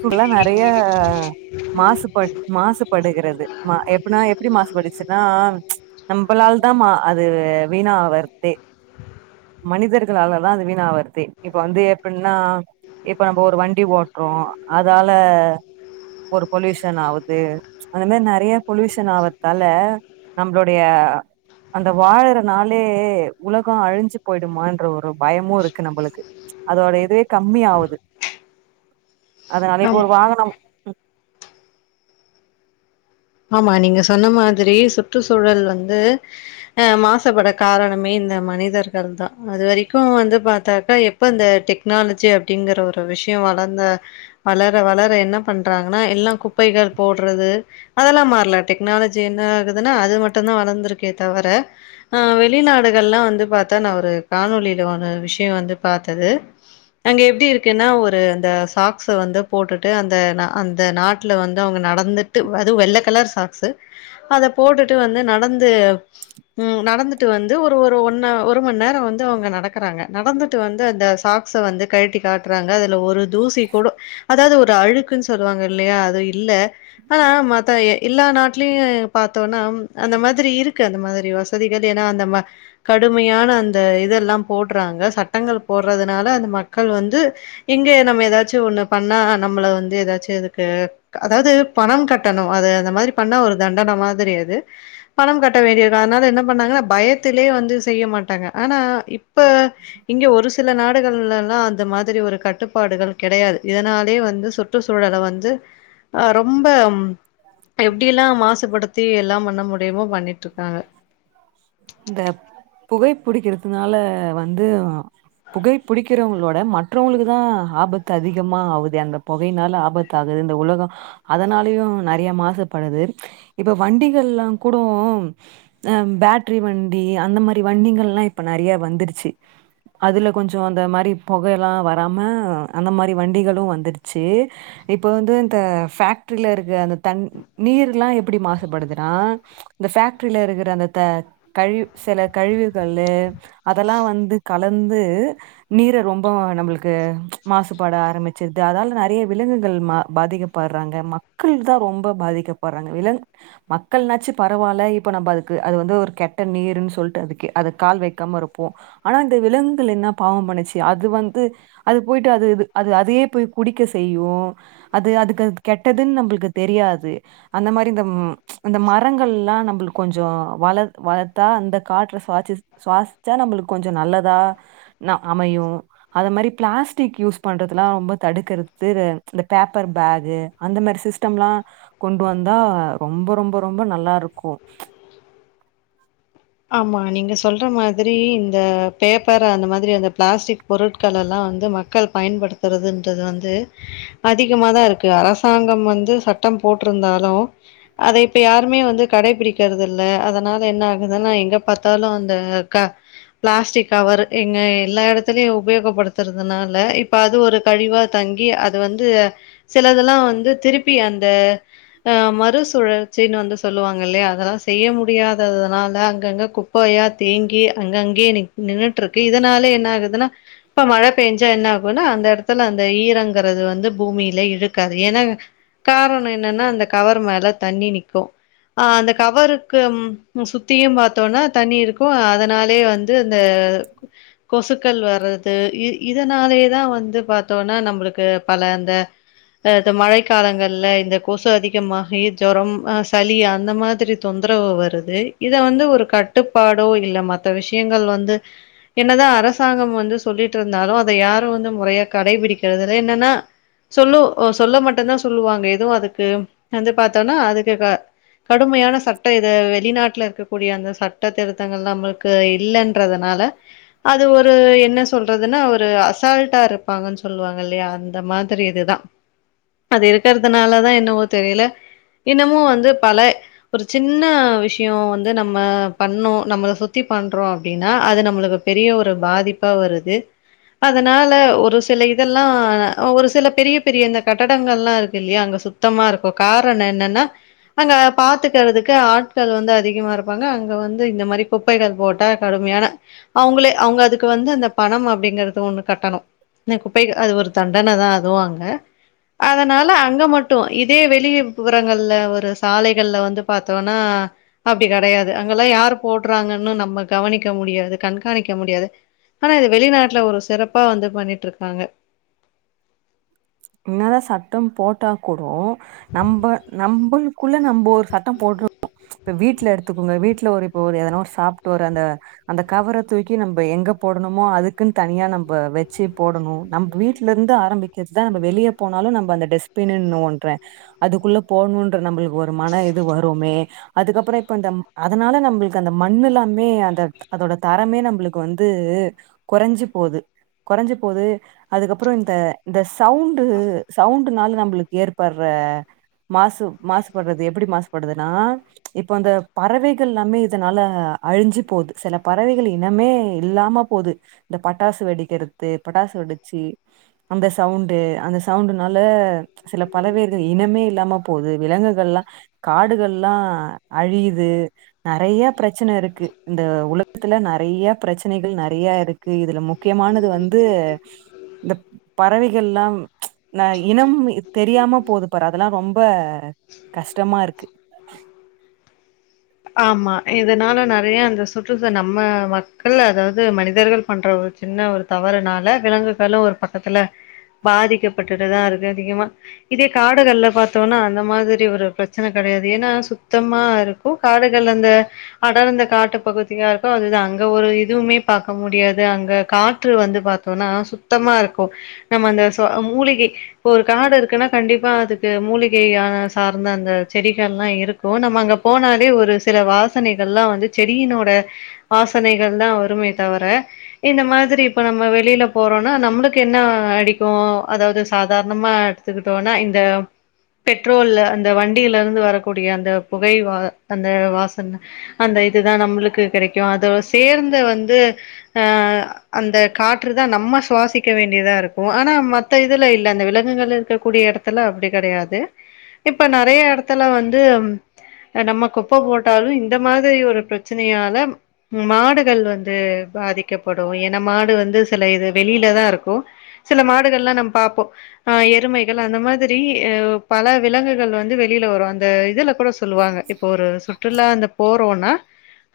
சுல்லா நெறைய மாசு பட் மாசுபடுகிறது மா எப்ட்னா எப்டி மாசு பட்டுச்சின்னா நம்பளால்தா மா அது வீணாவர்தே மனிதர்களாலதா அது வீணாவற்தே இப்ப வந்து எப்பிட்ன்னா இப்ப நம்போ ஒரு வண்டி ஓட்றோ அதால ஒரு பொல்யூஷன் ஆவுது அந்த மாரி நெறைய பொல்யூஷன் ஆவர்தால நம்ளோடைய அந்த வாழற நாளே‌ உலகோ அழிஞ்சி போயிடுமான்ற ஒரு பயமுருக்கு நம்பளுக்கு அதோட இதுவே கம்மியாவுது அதனாலே இப்போ ஆம் ஒரு வாகனம் ஆமா நீங்க சொன்ன மாதிரியே சுற்றுச்சூழல் வந்து அ மாசுபட காரணமே இந் இந்த மனிதர்கள் தா அது வெரிக்கு வந்து பாத்தாக்கா எப்ப இந்த டெக்னாலஜி அப்டிங்கிற ஒரு விஷ் யோ வளந்த வளர வளர என்ன பண்றாங்கன்னா எல்லா குப்பைகள் போட்றது அதெல்லா மாற்லா‌ டெக்னாலஜி என்ன ஆகுதுன்னா அது மட்டுந்தா வளந்துருக்கே தவர அ வெளிநாடுகள் இதெல்லா வந்து பாத்தா நா ஒரு காணொலில ஒரு விஷயோ வந்து பாத்தது அங்க எப்டி இருக்குன்னா ஒரு அந்த சாக்ஸ்ஸ வந்து போட்டுட்டு அந்த அந்த நாட்டுல வந்து அவுங்க நடந்துட்டு வ அது வெள்ள கலர் சாக்ஸு அத போட்டுட்டு வந்து நடந்து ம் நடந்துட்டு வந்து ஒரு ஒரு ஒன்னவர் ஒரு மண் நேரோ வந்து அவுங்க நடக்கறாங்க நடந்துட்டு வந்து அந்த சாக்ஸ்ஸ வந்து கழட்டி காட்றாங்க அதுல ஒரு தூசி குடோ அதாவது ஒரு அழுக்குன் சொல்லுவாங்க இல்லையா அது இல்ல ஆனா மத் எல்லா நாட்டுலயு பாத்தோன்னா அந்த மாதிரி இருக்கு அந்த மாதிரி வசதிகள் ஏன்னா அந்த மா கடுமையான அந்த இதெல்லா போட்றாங்க சட்டங்கள் போட்றதுனால அந்த மக்கள் வந்து இங்கே நம்ம ஏதாச்சு ஒண்ணு பண்ணா நம்மள வந்து ஏதாச்சு இதுக்கு அதாவது பணம் கட் டணு அது அந்த மாதிரி பண்ண ஒரு தண்டன மாதிரி அது பணம் கட்ட வேண்டிய அதனால என்ன பண்ணாங்கன்ன பயத் துலையே வந்து செய்ய மாட்டாங்க ஆனா இப்ப இங்க ஒரு சில நாடுகள்லல்லா அந்த மாதிரி ஒரு கட்டுப்பாடுகள் கெடையாது இதனாலயே வந்து சுற்றுச்சூழல வந்து அ ரொம்ப ம் எப்டியெல்லா மாசுபடுத்தி எல்லாம் பண்ண முடியுமோ பண்ணிட்ருக்காங்க புடிக்குறதுனால வந்து புகை புடிக்குறோவங்களோட் ட மற்றோங்களுக்கு தா ஆபத்து அதிகமா ஆவுதே அந்த புகையினால ஆபத்து ஆகுது இந்த உலகோ அதனால் னாலயு நெறைய மாசுப்படுது இப்ப வண்டி கள்ளா கூடோ பேட்ரி வண்டி அந்த மாதிரி வண்டிங்கள்ளா இப்ப நெறைய வந்துரிச் சி அதுல கொஞ்சோ அந்த மாரி பொக எல்லா வராம அந்த மாரி வண்டிகளும் வந்துடுச்சி இப்ப வந்து இந்த ஃபேக்ட்ரிலருக்க அந்த தண் நீருல்லா எப்படி மாசுபடுது அ இந்த ஃபேக்டரிலருக்குற அந்த த கழி செல கழிவுகள்ளு அதெல்லா லா வந்து கலந்து நீர ரொம்ப நம்பளுக்கு மாசுபாட ஆரம்பிச்சிர்து அதால நெறைய விலங்குகள் ம பாதிக்கப்பற்றாங்க மக்கள் தா ரொம்ப பாதிக்கப்பற்றாங்க விலங் மக்கள்னாச்சும் பரவாயில்ல இப்ப நம்ம அதுக்கு அது வந்து ஒரு கெட்ட நீர்ன்னு சொல்லிட்டு அதுக்கு அத கால் வைக்காம இருப்போம் ஆனா இந்த விலங்குகள் என்ன பாவம் பண்ணுச்சு அது வந்து அது போயிட்டு அதுது அதையே போய் கூடி க்க செய்யு அது கெட்டதுன்னு தெரியாது அந்த மாரி இந்த அந்த மரங்கள்ல்லாம் நம்ம ளுக்கு கொஞ்சம் வள வளர்த்தா அந்த காற்ற சுவாசி சுவாசிச்சா நம்மளுக்கு கொஞ்சம் நல்லதா நா அமையும் அது மாரி பிளாஸ்டிக் யூஸ் பண்றதெல்லாம் ரொம்ப தடுக்கிறது இந்த பேப்பர் பேக்கு அந்த மாரி சிஸ்டம்லாம் கொண்டு வந்தா ரொம்ப ரொம்ப ரொம்ப நல்லா ருக்கும் ஆமா நீங்க சொல்ற மாதிரி இந்த பேப்பர் அந்த மாதிரி அந்த பிளாஸ்டிக் பொருட்களெல்லா வந்து மக்கள் பயன்படுத்துறதுன்றது வந்து அதிகமா தான் ருக்கு அரசாங்கம் வந்து சட்டம் போட் ருந்தாலும் அத இப்ப யாருமே வந்து கடைபிடிக்றது இல்ல அதனால என்ன ஆகு அதனா எங்க பாத்தாலு அந்த க பிளாஸ்டிக் கவரு எங்க எல்லா எடத்லயு உபயோகப்படுத்துறதுனால இப்ப அது ஒரு கழிவா த ங்கி அது வந்து சிலதெல்லாம் வந்து திருப்பி அந்த அ மறுசுழற்சி பின் வந்து சொல்லுவாங்கல்லெயா அதெல்லா செய்ய முடியாததனால அங்கங்க குப்பையா தேங்கி அங் கேயே நின் நின்னுட்ருக்கு இதனால என்ன ஆகுதுன்னா இப்ப மழ பேஞ்சா என்னா குனா அந்த எடத்துல அந்த ஈரங்றது வந்து பூமியில இழுக்காது ஏன்னா காரணம் என்னன்னா அந்த கவர் மேல தண்ணி நிக்கோ ஆ அந்த கவருக்கு சுத் தீயும் பாத்தோனா தண்ணி இருக்கும் அதனாலே வந்து அந்த கொசுக்கள் வர்றது இ இதனாலேதான் வந்து பாத்தோனா நம்ளுக்கு பல அந்த அ தொ மழை காலங்கள்ல இந்த கொசு அதிகமாகி ஜொரம் அ சளி அந்த மாதிரி தொ தொந்ரவு வருது இத வந்து ஒரு கட்டுப்பாடோ இல்ல மத்த விஷயங்கள் வந்து என்னதான் அரசாங்கம் வந்து சொல்லிட்ருந்தாலு அத யாரும் வந்து மொறையா கடைபிடிக்றதுல என்னன்னா சொல்லும் சொல்ல மட்டும்தான் சொல்லுவாங்க எதுவும் அதுக்கு வந்து பாத்தோம்னா அதுக் திர்க கடும்யான சட்ட இது வெளிநாட்ல இ து ஒரு என்ன சொல்றதுன்னா ஒரு அசால்ட்டாருப்பாங்கனு சொல்லுவாங்கல்லயா அந்த மாதிரி இதுதான் அது இருக்கற்தனாலதான் என்னவோ தெரில இன்னமு வந்து பல ஒரு சின்ன விஷ்யு வந் து நம்ம பண்ணோ நம்ள சுத்தி பண்றோ அப்டின்னா அது நம்ளுக் பெரிய ஒரு பாதிப்பா வருது அதனால ஒரு சில இதெல்லா ஒரு சில பெரிய பெரிய இந்த கட்டடங்கள்லா இருக்குல்லயா அங் சுத்தமாருக்கு காரண என்னன்னா அங்க பாத்துக்றதுக்கு ஆட்கள் வந்து அதிகமாருக் வாங்க அங்க வந்து இந்த மாரி குப்பைகள் போட்ட கடும்யான அவுங்ளே அவ்ங்க அதுக் வந்து அந்த பணம் அ ப்டிங்றது ஒண்ணு கட்டணோ ந குப்பை அது ஒரு தண்டன தான் அதுவு அங்க அதனால அங்க மட்டும் இதே வெளிப்புறங்கள்ல ஒரு சாலைகள்ல வந்து பாத்தோனா அ அப் ப்டி கடயாது அங்கெல்லா யாரு போட்றாங்கன்னு நம்ம கவனிக்க முடியாது கண்காணிக்க முடியாது ஆனா இது வெளிநாட்ல ஒரு சிறப்பா வந்து பண்ணிட்ருக்காங்க என்னாதான் சட்டம் போட்டா குடோ நம்ம நம்ளுக்குள்ள நம்ம ஒரு சட்டம் போட் ப்ப வீட்ல எடுத்துக்கோங்க வீட்ல ஒரு இப்போ ஒரு எதனா ஒரு சாப்ட்டு ஒரு அந்த அந்த கவர தூக்கி நம்ம எங்க போடணுமா அதுக்குன் தனியா நம்ப வச்சி போடணு நம்ம வீட்ல ருந்து ஆரம்பிக்க ருதான் நம்ப வெளிய போனாலு நம்ப அந்த டஸ்பின்ன் ஒன்றேன் அதுக்குள்ள போணோன்ற நம்ளுக் ஒரு மன இது வருமே அதுக்கப்ற இப்ப அந்த அதனால நம்ளுக் அந்த மண் ல்லாமே அந்த அதோட தரமே நம்ளுக் வந்து து கொறஞ்சி போது கொறஞ்சி போது அதுக்கப்றோ இந்த இந்த சவுண்டு சவுண்டுனால நம்ளுக் ஏற்பர்ற மாசு மாசுபட்றது எப்டி மாசுபடுதுன்னா இப்ப அந்த பறவைகள் ல்லாமே இதனால அழிஞ்சி போது செல பறவைகள் இனமே இல்லாம போது இந்த பட்டாஸ் வெடிக்கறது பட்டாஸ் வெடச்சி அந்த சவுண்டு அந்த சவுண்டுனால சில பறவைகள் இனமே இல்லாம போது விலங்குகள்லா காடுகள்ல்லா அழியிது நெறைய பிரச்சன ருக்கு இந்த உல த் துல நெறைய பிரச்சனகள் நெறைய ருக்கு இதுல முக்கியமானது வந்து தப் பறவைகள்லாம் ந இனம் தெரியாம போதுப்பாரு அதெல்லா ரொம்ப கஷ்டமா ருக்கு ஆமா இதனால நெறைய அந்த சுற்றுச நம்ம மக்கள் அதாவ்து மனிதர்கள் பண்ற சின்ன ஒரு தவறுனால விலங்குகளு ஒரு பக்கத்துல பாதிக்கப்பட்டுட்டுதா ருக் அதிகமா இதே காடுகள்ல பாத்தோனா அந்த மாதிரி ஒரு பிரச்சன க அது ஏன்னா சுத்தமா இருக்கு காடுகள் அந்த அடர்ந்த காட்டு பகுதியா இருக்கு அதுதா அங்க ஒரு இதுவுமே பாக்க முடியாது அங்க காற்று வந்து பாத்தோனா சுத்தமா இருக் கோ நம்ம அந்த சோ மூலிகை இப்ப ஒரு காடு இருக்குன்னா கண்டிப்பா அதுக்கு மூலிகையான சார் ந்த அந்த செடிகள் எல்லா இருக்கு நம்ம அங்க போன ஒரு சில வாசனைகள்லா வந்து செடியினோட வாசனைகள் தா வருமே தவர இந்த மாதிரி இப்போ நம்ம வெளியில போறோம்னா நம்மளுக்கு என்ன அடிக்கு அதாவது சாதாரணமா கத்துக்கிட்டோம்னா இந்த பெட்ரோல்ல அந்த வண்டியில இருந்து வரக்கூடிய அந்த புகை வ அந்த வாசன அந்த இதுதா நம்மளுக்கு கெடைக்கு அதோட சேர்ந்து வந்து ஆ அந்த காற்று தா நம்ம சுவாசிக்க வேண்டியதா இருக்கு ஆனா மத்த இதுல இல்ல அந்த விலங்குகள் இருக்கக்கூடிய எடத்துல அப்டி கெடையாது இப்ப நெறைய எடத்துல வந்து அ நம்ம குப்ப போட்டாலு இந்த மாதிரி ஒரு பிரச்சனையால மாடுகள் வந்து பாதிக்கப்படு ட்டு ஏனா மாடு வந்து சில இது வெளியில தா இருக்கு சில மாடுகள் எல்லா நம்ம பாப்போ ஆ எருமைகள் அந்த மாதிரி அ பல விலங்குகள் வந்து வெளி யில வரு அந்த இதுல கூட சொல்லுவாங்க இப்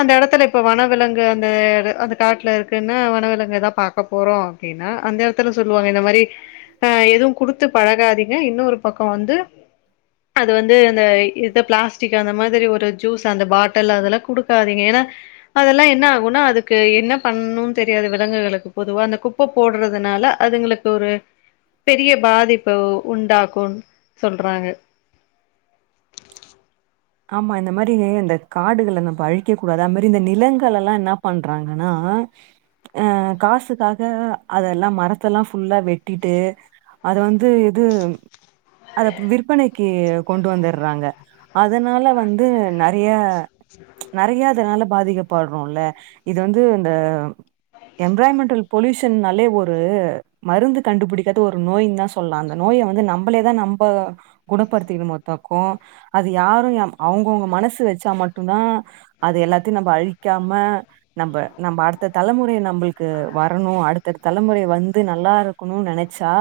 அந்த எடத்துல இப்ப வனவிலங்கு அந்த அந்த காட்டுல இருக்குன்னா வனவிலங்குதா பாக்க போறோ அப்டின்னா அந்த எடத்துல சொல்லுவாங்க இந்த மாரி ஆ எதுவு குடுத்து பழகாதீங்க இன்னொரு பக்கோ வந்து அது வந்து இந்த இ பிளாஸ்டிக் அந்த மாதி ஒரு ஜூஸ் அந்த பாட்டல் அதெல்லா குடுக்காதீங்க ஏனா அதெல்லா என்ன ஆகுனா அதுக்கு என்ன பண் ணுன்னு தெரியாது விலங்குகளுக்கு பொதுவா அந்த குப்ப போடுறதுனால அதுங்களுக்கு ஒரு பெரிய பாதிப்பு உண்டாக்குன் சொல்றாங்க ஆமா இந்த மாரி இந்த காடுகளை நம்ம அழிக்க கூடாது அது மாரி இந்த நிலங்களெல்லா என்னாப் பண்றாங்கன்னா அ அ காசுக்காக அதெல்லா மரத்த எல்லாம் ஃபுல்லா வெட்டிட்டு அத வந்து இது அத விற்பனைக்கு கொண்டு வந்துடுறாங்க அதனால வந்து நெறையா நெறையா அதனால பாதிக்கப்படுறோ இல்ல இது வந்து இந்த எம்ராய்ன்மென்டல் பொல்யூஷன்னாலே ஒரு மருந்து கண்டுபிடிக்காத ஒரு நோயின்தா சொல்லலா அந்த நோய் ய வந்து நம்மளேதா நம்ம குணப்படுத்திக்கணுமத்தாக்கு அது யாரு யம் அவுங்கவுங்க மனசு வச்சா மட்டும்தா அது எல்லாத்தையு நம்ம அழிக்காம நம்ம நம்ம அடுத்த தலைமுறை நம்மளுக்கு வரணு அடுத்த தலைமுறை வந்து நல்லா இருக்கணும்னு நெனைச் ச்சா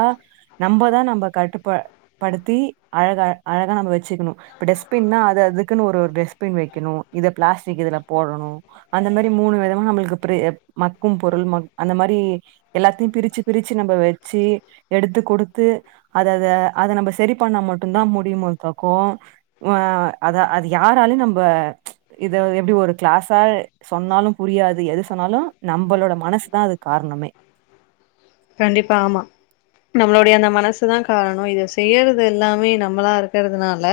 நம்மதா நம்ம கட்டுப்ப படுத்தி அழகா அழகா நம்ம வச்சுக்கணு இப்ப டஸ்பின்னா அது அதுக்குன்னு ஒரு டஸ்பின் வெக்கணு இது பிளாஸ்டிக் இதுல போடணு அந்த மாரி மூணு இதெல்லா நம்மளுக்கு இப்டி மக்கும் பொருள் மக் அந்த மாரி எல்லாத்தையு பிரிச்சு பிரிச்சு நம்ம வச்சி எடுத்து குடுத்து அத அத அத நம்ம சரி பண்ணா மட்டுந்தா முடியுமொருபக்கோ அ அத அது யாராலு நம்ப இத எப்டி ஒரு கிளாஸா சொன்னாலும் புரி யாது எது சொன்னாலு நம்பளோட மனசு தா அது காரணமே நம்மளோடைய அந்த மனசுதா காரணோ இத செய்யறது எல்லாமே நம்மளா இருக்கறதுனால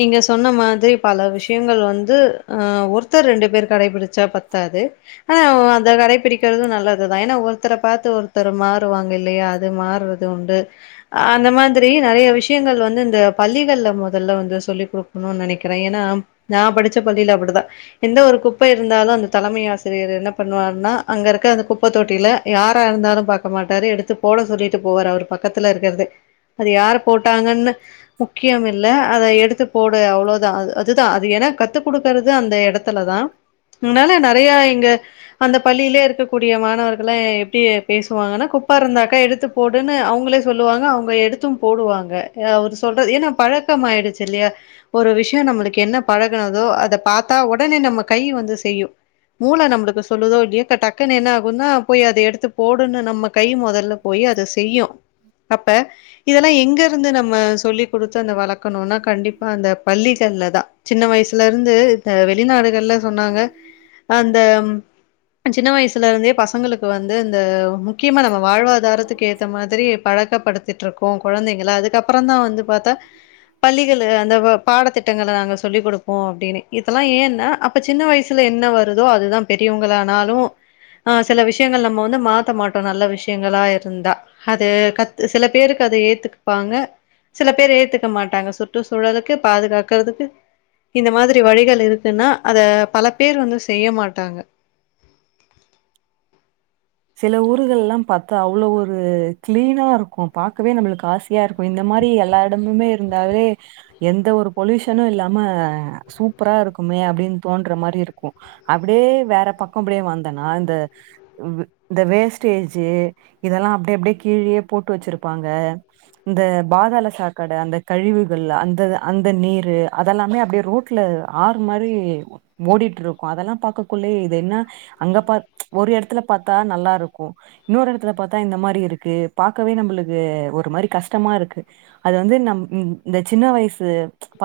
நீங்க சொன்ன மாதிரி பல விஷயங்கள் வந்து அ ஒருத்தர் ரெண்டு பேர் கடைபிடிச்சா பத்தாது அந்த கடைப்பிடிக்கிறது நல்லதுதா ஏன்னா ஒருத்தரை பாத்து ஒருத்தர் மாறுவாங்க இல்லையா அது மாறுறது உண்டு அ அந்த மாதிரி நெறைய விஷயங்கள் வந்து இந்த பள்ளிகள்ல முதல்ல வந்து சொல்லி் குடுக்கணும்னு நெனைக்கிறே ஏன்னா நா படிச்ச பள்ளியில அப்படித்தா எந்த ஒரு குப்பை இருந்தாலு அந்த தலைமையாசி ரியர் என்ன பண்ணுவார்னா அங்க இருக்க அந்த குப்பத்தொட்டியில யாரா இருந்தாலும் பாக்க மாட்டாரு எடுத்து போட சொல்லிட்டு போறவர் பக்கத்துல இருக்கறது அது யார் போட்டாங்கன்னு முக்கியம் இல்ல அத எடுத்து போடு அவ்வளோதா அதுதா அது என் கத்து குடுக்கறது அந்த எடத்துல தா உன்னால நெறைய இங்க அந்த பள்ளியிலே இருக்கக்கூடிய மாணவர்கள்லா எப்டி பேசுவாங்கனா குப்ப இருந்தாக்கா எடுத்து போடு ன்னு அவங்களே சொல்லுவாங்க அவங்க எடுத்தும் போடுவாங்க அவர் சொல்றது ஏன்னா பழக்கம் ஆயிடுச்சு இல்லியா ஒரு விஷயம் நம்மளுக்கு என்ன பழகுனதோ அத பாத்தா உடனே நம்ம கை வந்து செய்யும் மூள நம்மளுக்கு சொல்லுதோ இல்லயோ டக்குன்னு என்ன ஆகும்ன்னா போய் அத எடுத்து போடுன்னு நம்ம கை முதல்ல போய் அ அத செய்யு அப்ப இதெல்லா எங்க இருந்து நம்ம சொல்லிக் குடுத்து அந்த வளக்கணும்னா கண்டிப்பா அந்த பள்ளி இல்லதா சின்ன வயசுல இருந்து இந்த வெளிநாடுகள்ல சொன்னாங்க அந்த சின்ன வயசுல இருந்தே பசங்களுக்கு வந்து இந்த முக்கியமா நம்ம வாழ்வாதாரத்துக்கு ஏத்த மாதிரி பழக்கப்படுத்திட்டு இருக்கோ கொழந்தைங்கள அதுக்கப் அப்புறந்தா வந்து பாத்தா பள்ளிகள் அந்த பாடத்திட் திட்டங்கள நாங்க சொல்லிக் குடுப்போம் அப்படின்னு இதெல்லா ஏன்னா அப்ப சின்ன வயசுல என்ன வருதோ அதுதா பெரியவங் வங்களானாலும் ஆ சில விஷயங்கள் நம்ம வந்து மாத்த மாட்டோ நல்ல விஷயங்களா இருந்தா அது கத் சில பேருக்கு அது ஏத்துப்பாங்க சில பேர் ஏத்துக்க மாட்டாங்க சுற்றுச்சூழலுக்கு பாதுகாக்கறதுக்கு இந்த மாதிரி வழிகள் இருக்குன்னா அத பல பேர் வந்து செய்ய மாட்டாங்க. சில ஊர்கள் எல்லா பாத்தா அவ்ளோ ஒரு கிளீனா இருக்கும் பாக்கவே நம்மளுக்கு ஆசையா இருக்கும் இந்த இந்த மாரி எல்லா எடமுமே இருந்தாலே எந்த ஒரு பொல்யூஷனு இல்லாம சூப்பரா இருக்கும் ஏ அப்படின் தோன்ற மாரி இருக்கு அப்டியே வேற பக்க அப்டியே வந்தேன்னா இந்த ம் இந்த வேஸ்டேஜு இதெல்லா அப்டிஅப்டியே கீழ்யே போட்டு வச்சிருப்பாங்க இந்த பாதாள சாக்கடை அந்த கழிவுகள் அந்த அந்த நீரு அதெல்லாமே அப்டியே ரோட்ல ஆறு மா மாரி ஓடிட்ருப்போ அதெல்லா பார்கக்குள்ள இது என்ன அங்க பாத் ஒரு எடத்துல பாத் நல்லா இருக்கு இன்னொரு எடத்துல பாத்தா இந்த மாரி இருக்கு பாக்கவே நம்மளுக்கு ஒரு மாரி கஷ்டமா இருக் கு அது வந்து நம் இந்த சின்ன வயசு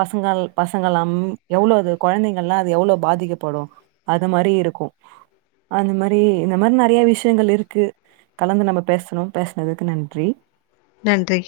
பசங்கள் பசங்களாம் எவ்ளோ இது குழந்தைகல்லா அது எவ்ளோ பாதிக்கப்படும் அது மாரி இருக்கும் அந்த மாரி இந்த மாரி நிறைய விஷயங்கள் இருக்கு கலந்து நம்ம பேசணோ பேசுனதுக்கு நன்றி நன்றி